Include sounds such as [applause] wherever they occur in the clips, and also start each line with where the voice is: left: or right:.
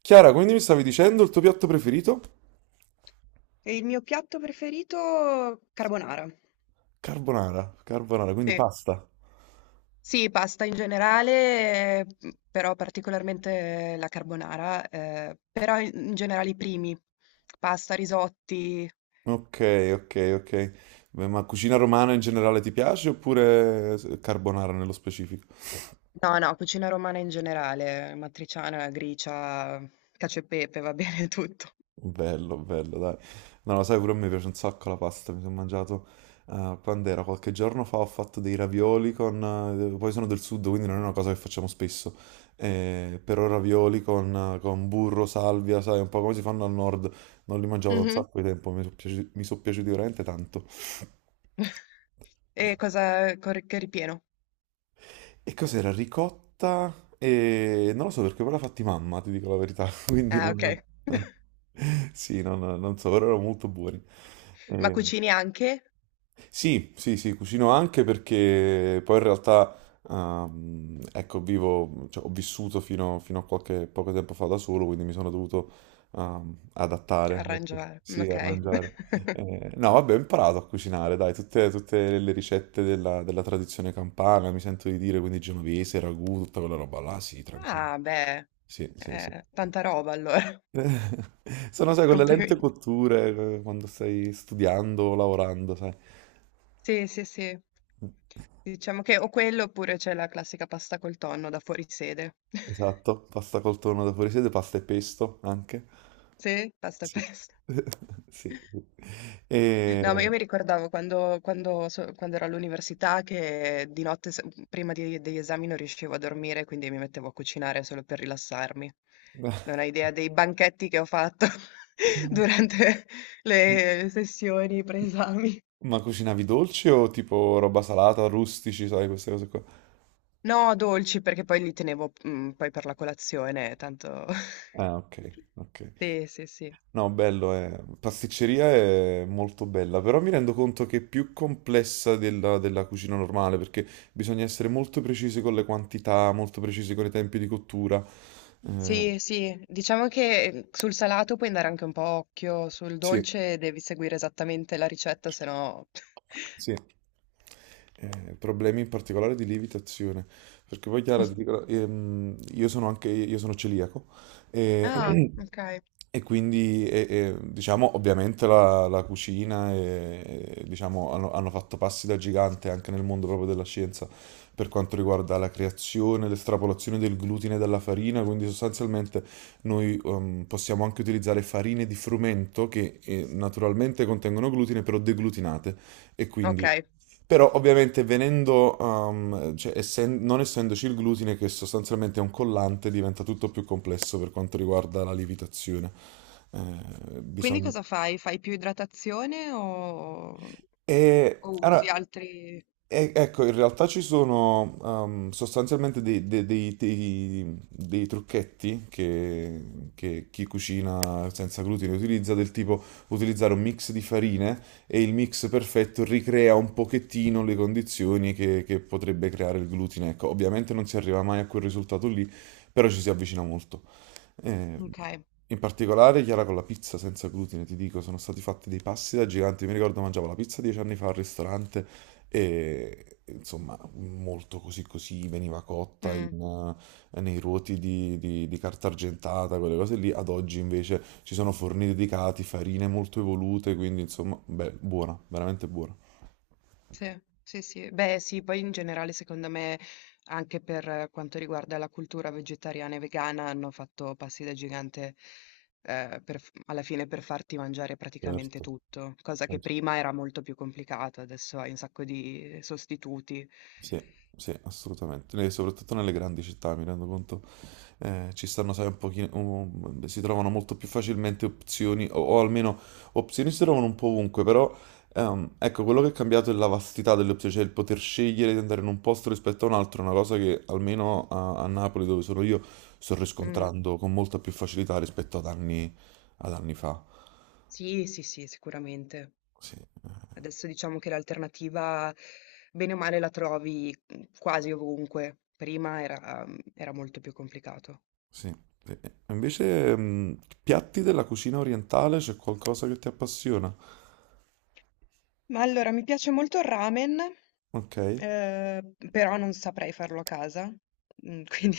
right: Chiara, quindi mi stavi dicendo il tuo piatto preferito?
left: E il mio piatto preferito carbonara.
right: Carbonara, quindi
left: Sì.
right: pasta.
left: Sì, pasta in generale, mhmm, però particolarmente la carbonara, però i in generale i primi, pasta, risotti.
right: Ok, ok. Ma cucina romana in generale ti piace oppure carbonara nello specifico?
left: No, no, cucina romana in generale, matriciana, gricia, cacio e pepe, va [laughs] bene tutto.
right: Bello, bello, dai. No, lo sai, pure a me piace un sacco la pasta. Mi sono mangiato quando era qualche giorno fa, ho fatto dei ravioli con... poi sono del sud, quindi non è una cosa che facciamo spesso. Però ravioli con, burro, salvia, sai, un po' come si fanno al nord. Non li mangiavo da un
left: Mh-mh.
right: sacco di tempo, mi sono piaciuti veramente tanto.
left: [laughs] E cosa con che ripieno?
right: E cos'era? Ricotta? E non lo so perché poi l'ha fatti mamma, ti dico la verità. [laughs] Quindi
left: Ah, okay.
right: non... [laughs]
left: [laughs]
right: Sì, non so, però erano molto buoni.
left: Ma
right: Eh,
left: cucini anche?
right: Sì, sì, cucino anche perché poi in realtà, ecco, ho vissuto fino a qualche poco tempo fa da solo, quindi mi sono dovuto, adattare, ecco.
left: Arrangiare,
right: Sì,
left: okay.
right: arrangiare.
left: [laughs]
right: No, vabbè, ho imparato a cucinare, dai, tutte le ricette della tradizione campana, mi sento di dire, quindi genovese, ragù, tutta quella roba là, sì, tranquillo.
left: Ah beh,
right: Sì, sì, sì.
left: tanta roba allora,
right: [laughs] Sono, sai,
left: [laughs]
right: con le lente
left: complimenti.
right: cotture, quando stai studiando, lavorando, sai.
left: Sì, sì, sì. Diciamo che o quello oppure c'è la classica pasta col tonno da fuorisede. [laughs]
right: Esatto, pasta col tonno da fuorisede, pasta e pesto anche.
left: Sì, pasta e
right: Sì.
left: pesto.
right: [laughs] Sì. E...
left: No, ma io mi ricordavo quando ero all'università che di notte, degli esami, non riuscivo a dormire, quindi mi mettevo a cucinare solo per rilassarmi. Non hai idea dei banchetti che ho fatto [laughs] durante le sessioni pre-esami.
right: Ma cucinavi dolci o tipo roba salata, rustici, sai, queste cose qua?
left: No, dolci, perché poi li tenevo, mm, poi per la colazione, tanto... [laughs]
right: Ah, ok, ok.
left: Sì, sì, sì.
right: No, bello, eh. Pasticceria è molto bella, però mi rendo conto che è più complessa della cucina normale, perché bisogna essere molto precisi con le quantità, molto precisi con i tempi di cottura. Eh,
left: Sì, sì, diciamo che sul salato puoi andare anche un po' a occhio, sul
right: sì.
left: dolce devi seguire esattamente la ricetta, se no...
right: Sì, problemi in particolare di lievitazione, perché poi Chiara, ti dico,
left: [laughs]
right: io sono anche, io sono celiaco e,
left: Ah, ok.
right: [clears throat] diciamo, ovviamente la cucina diciamo, hanno fatto passi da gigante anche nel mondo proprio della scienza per quanto riguarda la creazione, l'estrapolazione del glutine dalla farina, quindi sostanzialmente noi possiamo anche utilizzare farine di frumento che naturalmente contengono glutine, però deglutinate. E
left: Ok.
right: quindi, però ovviamente venendo, um, cioè, essen- non essendoci il glutine che sostanzialmente è un collante, diventa tutto più complesso per quanto riguarda la lievitazione.
left: Quindi
right: Bisogna...
left: cosa fai? Fai più idratazione
right: E
left: o usi
right: allora,
left: altri...
right: ecco, in realtà ci sono sostanzialmente dei trucchetti che chi cucina senza glutine utilizza, del tipo utilizzare un mix di farine e il mix perfetto ricrea un pochettino le condizioni che potrebbe creare il glutine. Ecco, ovviamente non si arriva mai a quel risultato lì, però ci si avvicina molto. Eh,
left: Ok.
right: In particolare, Chiara, con la pizza senza glutine, ti dico, sono stati fatti dei passi da giganti. Mi ricordo mangiavo la pizza 10 anni fa al ristorante e insomma, molto così così, veniva cotta
left: Mm.
right: in, nei ruoti di carta argentata, quelle cose lì. Ad oggi invece ci sono forni dedicati, farine molto evolute, quindi insomma, beh, buona, veramente buona.
left: Sì, sì, sì. Beh, sì, poi in generale secondo me anche per quanto riguarda la cultura vegetariana e vegana hanno fatto passi da gigante per alla fine per farti mangiare praticamente
right: Certo,
left: tutto, cosa che
right: certo.
left: prima era molto più complicata, adesso hai un sacco di sostituti.
right: Sì, sì, assolutamente. E soprattutto nelle grandi città, mi rendo conto. Ci stanno, sai, si trovano molto più facilmente opzioni, o almeno opzioni si trovano un po' ovunque, però ecco, quello che è cambiato è la vastità delle opzioni, cioè il poter scegliere di andare in un posto rispetto a un altro, è una cosa che almeno a Napoli, dove sono io, sto
left: Mm,
right: riscontrando con molta più facilità rispetto ad anni fa.
left: sì, sì, sì, sicuramente.
right: Sì,
left: Adesso diciamo che l'alternativa, bene o male, la trovi mm, quasi ovunque. Prima era, era molto più complicato.
right: sì. Invece, mm, piatti della cucina orientale, c'è qualcosa che ti appassiona?
left: Ma allora, mi piace molto il ramen.
right: Ok,
left: Però non saprei farlo a casa, mhmm, quindi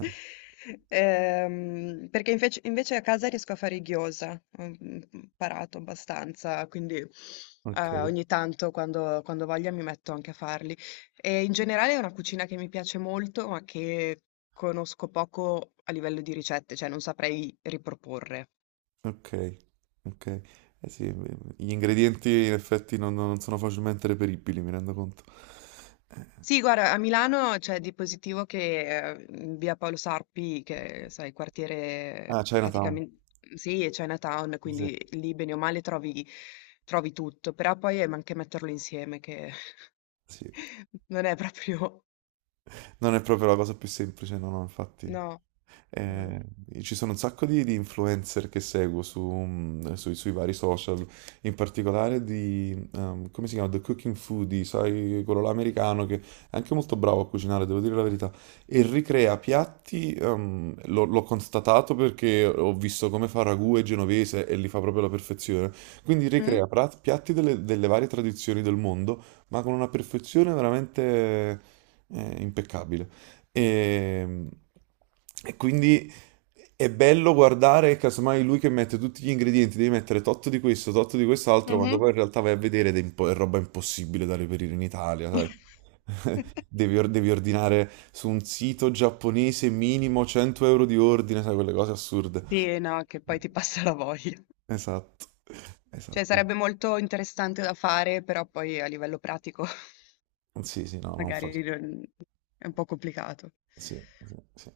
left: [laughs] perché invece a casa riesco a fare i gyoza, ho mhmm, imparato abbastanza, quindi,
right: ok.
left: ogni tanto quando ho voglia mi metto anche a farli. E in generale è una cucina che mi piace molto, ma che conosco poco a livello di ricette, cioè non saprei riproporre.
right: Ok, ok. Eh sì, gli ingredienti in effetti non sono facilmente reperibili, mi rendo conto.
left: Sì, guarda, a Milano c'è di positivo che, in via Paolo Sarpi, che sai,
right: Ah,
left: quartiere
right: Chinatown.
left: praticamen sì, è Chinatown,
right: Sì.
left: quindi lì bene o male trovi, trovi tutto, però poi è anche metterlo insieme che
right: Sì.
left: [laughs] non è proprio...
right: Non è proprio la cosa più semplice, no, no, infatti.
left: No, no, no.
right: Eh, ci sono un sacco di influencer che seguo su, mm, sui vari social, in particolare di, come si chiama? The Cooking Foodie, sai, quello là americano che è anche molto bravo a cucinare, devo dire la verità, e ricrea piatti, l'ho constatato perché ho visto come fa ragù e genovese e li fa proprio alla perfezione, quindi
left: Mm?
right: piatti delle varie tradizioni del mondo, ma con una perfezione veramente, impeccabile. E, e quindi è bello guardare, casomai lui che mette tutti gli ingredienti, devi mettere tot di questo, tot di quest'altro, quando
left: Mhm.
right: poi in realtà vai a vedere ed è, è roba impossibile da reperire in Italia, sai? [laughs]
left: [laughs]
right: Devi ordinare su un sito giapponese minimo 100 euro di ordine, sai, quelle cose assurde.
left: Sì, no, che poi ti passa la voglia.
right: Esatto,
left: Cioè,
right: esatto.
left: sarebbe molto interessante da fare, però poi a livello pratico [laughs]
right: Sì, sì, no, non fa. Sì,
left: magari non- è un po' complicato.
right: sì, sì.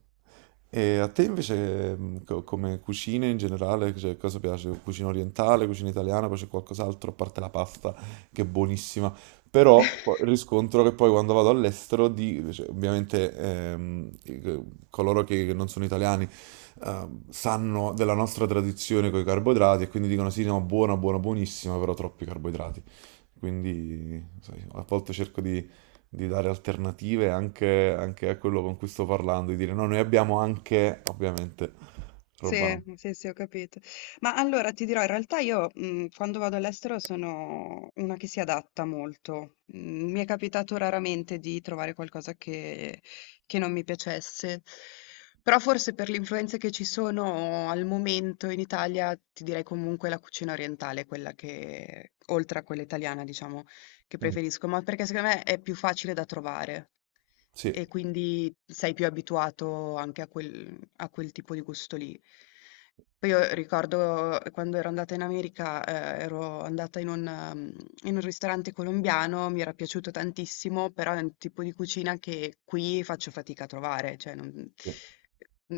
right: E a te invece, come cucine in generale, cioè, cosa piace? Cucina orientale, cucina italiana, poi c'è qualcos'altro, a parte la pasta, che è buonissima. Però
left: [laughs]
right: poi riscontro che poi quando vado all'estero, ovviamente coloro che non sono italiani sanno della nostra tradizione con i carboidrati e quindi dicono sì, no, buona, buona, buonissima, però troppi carboidrati. Quindi, sai, a volte cerco di dare alternative anche a quello con cui sto parlando, di dire no, noi abbiamo anche, ovviamente, roba.
left: Sì,
right: No.
left: sì, sì, ho capito. Ma allora ti dirò, in realtà io, mhmm, quando vado all'estero sono una che si adatta molto. Mhmm, mi è capitato raramente di trovare qualcosa che non mi piacesse, però forse per le influenze che ci sono al momento in Italia, ti direi comunque la cucina orientale è quella che oltre a quella italiana diciamo, che
right: Mm,
left: preferisco, ma perché secondo me è più facile da trovare
right: Sì,
left: e quindi sei più abituato anche a quel ha quel tipo di gusto lì. Poi io ricordo quando ero andata in America, ero andata in un mhmm, in un ristorante colombiano, mi era piaciuto tantissimo, però è un tipo di cucina che qui faccio fatica a trovare, cioè
right: sì,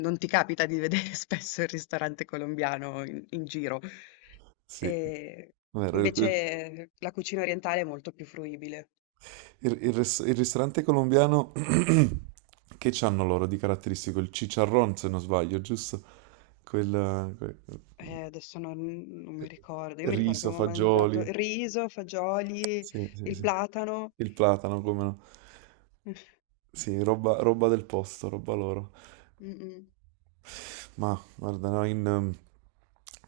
left: non ti capita di vedere [laughs] spesso il ristorante colombiano in giro.
right: sì.
left: Ehm,
right: Vero,
left: Invece la cucina orientale è molto più fruibile.
right: il ristorante colombiano [clears throat] che c'hanno loro di caratteristico? Il chicharrón, se non sbaglio, giusto? Quel, quel-
left: Adesso non mi
right: eh,
left: ricordo. Io mi ricordo che
right: riso,
left: avevo mangiato
right: fagioli.
left: riso, fagioli,
right: Sì, sì,
left: il
right: sì.
left: platano.
right: Il platano, come no.
left: Mh,
right: Sì, roba, roba del posto, roba loro.
left: mh-mh.
right: Ma guarda, no, in,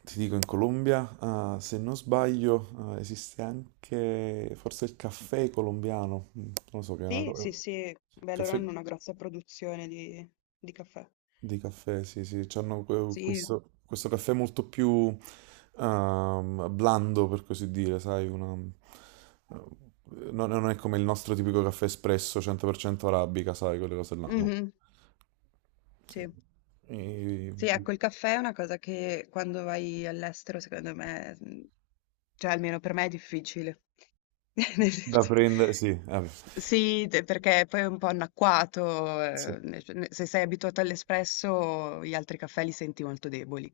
right: Ti dico, in Colombia, ah, se non sbaglio, ah, esiste anche forse il caffè colombiano. Mm, non lo so che è una
left: Sì,
right: cosa.
left: sì, sì. Beh, loro
right: Caffè...
left: hanno una grossa produzione di caffè.
right: Di caffè, sì, sì,
left: Sì,
right: questo, questo caffè molto più blando, per così dire, sai, non è come il nostro tipico caffè espresso 100% arabica, sai, quelle cose là, no.
left: mh-mh,
right: Sì.
left: sì.
right: E-
left: Sì, ecco, il caffè è una cosa che quando vai all'estero, secondo me, mhmm, cioè almeno per me è difficile. [laughs] Nel
right: Da
left: senso
right: prendere, sì,
left: sì, te perché poi è un po' annacquato,
right: sì.
left: ne cioè ne se sei abituato all'espresso, gli altri caffè li senti molto deboli.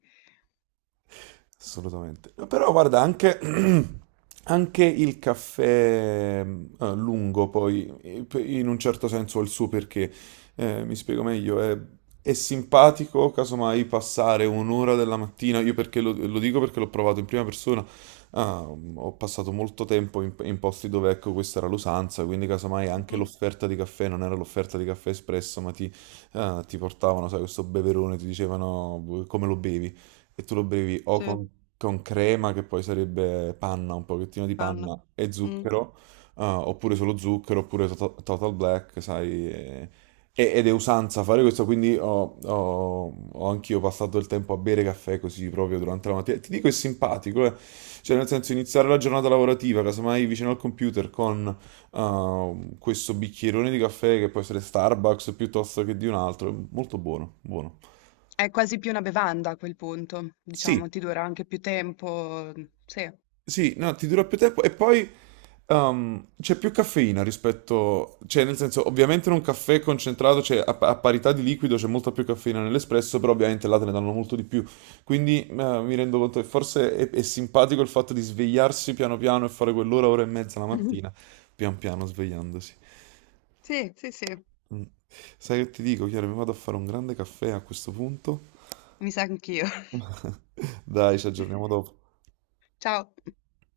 right: Assolutamente. Però guarda, anche, [clears throat] anche il caffè lungo, poi, in un certo senso ha il suo perché, mi spiego meglio, è simpatico, casomai, passare un'ora della mattina, lo dico perché l'ho provato in prima persona, ah, ho passato molto tempo in posti dove, ecco, questa era l'usanza, quindi casomai anche
left: Mh-mh.
right: l'offerta di caffè non era l'offerta di caffè espresso, ma ti, ti portavano, sai, questo beverone, ti dicevano come lo bevi. E tu lo bevi o
left: Sì,
right: con crema, che poi sarebbe panna, un pochettino di
left: panna.
right: panna e
left: Mh.
right: zucchero, oppure solo zucchero, Total Black, sai. Ed è usanza fare questo, quindi ho anch'io passato il tempo a bere caffè così proprio durante la mattina. Ti dico, è simpatico, eh. Cioè, nel senso, iniziare la giornata lavorativa, casomai vicino al computer, con questo bicchierone di caffè che può essere Starbucks piuttosto che di un altro, è molto buono, buono.
left: È quasi più una bevanda a quel punto,
right: Sì,
left: diciamo, ti dura anche più tempo. Sì.
right: sì, no, ti dura più tempo e poi c'è più caffeina rispetto, cioè nel senso ovviamente in un caffè concentrato, a parità di liquido c'è molta più caffeina nell'espresso, però ovviamente là te ne danno molto di più, quindi mi rendo conto che forse è simpatico il fatto di svegliarsi piano piano e fare quell'ora, ora e mezza la mattina,
left: [laughs]
right: pian piano svegliandosi.
left: Sì, sì, sì,
right: Mm. Sai che ti dico, Chiara, mi vado a fare un grande caffè a questo punto.
left: mi sa anch'io. [laughs]
right: [laughs] Dai, ci aggiorniamo dopo.
left: Ciao.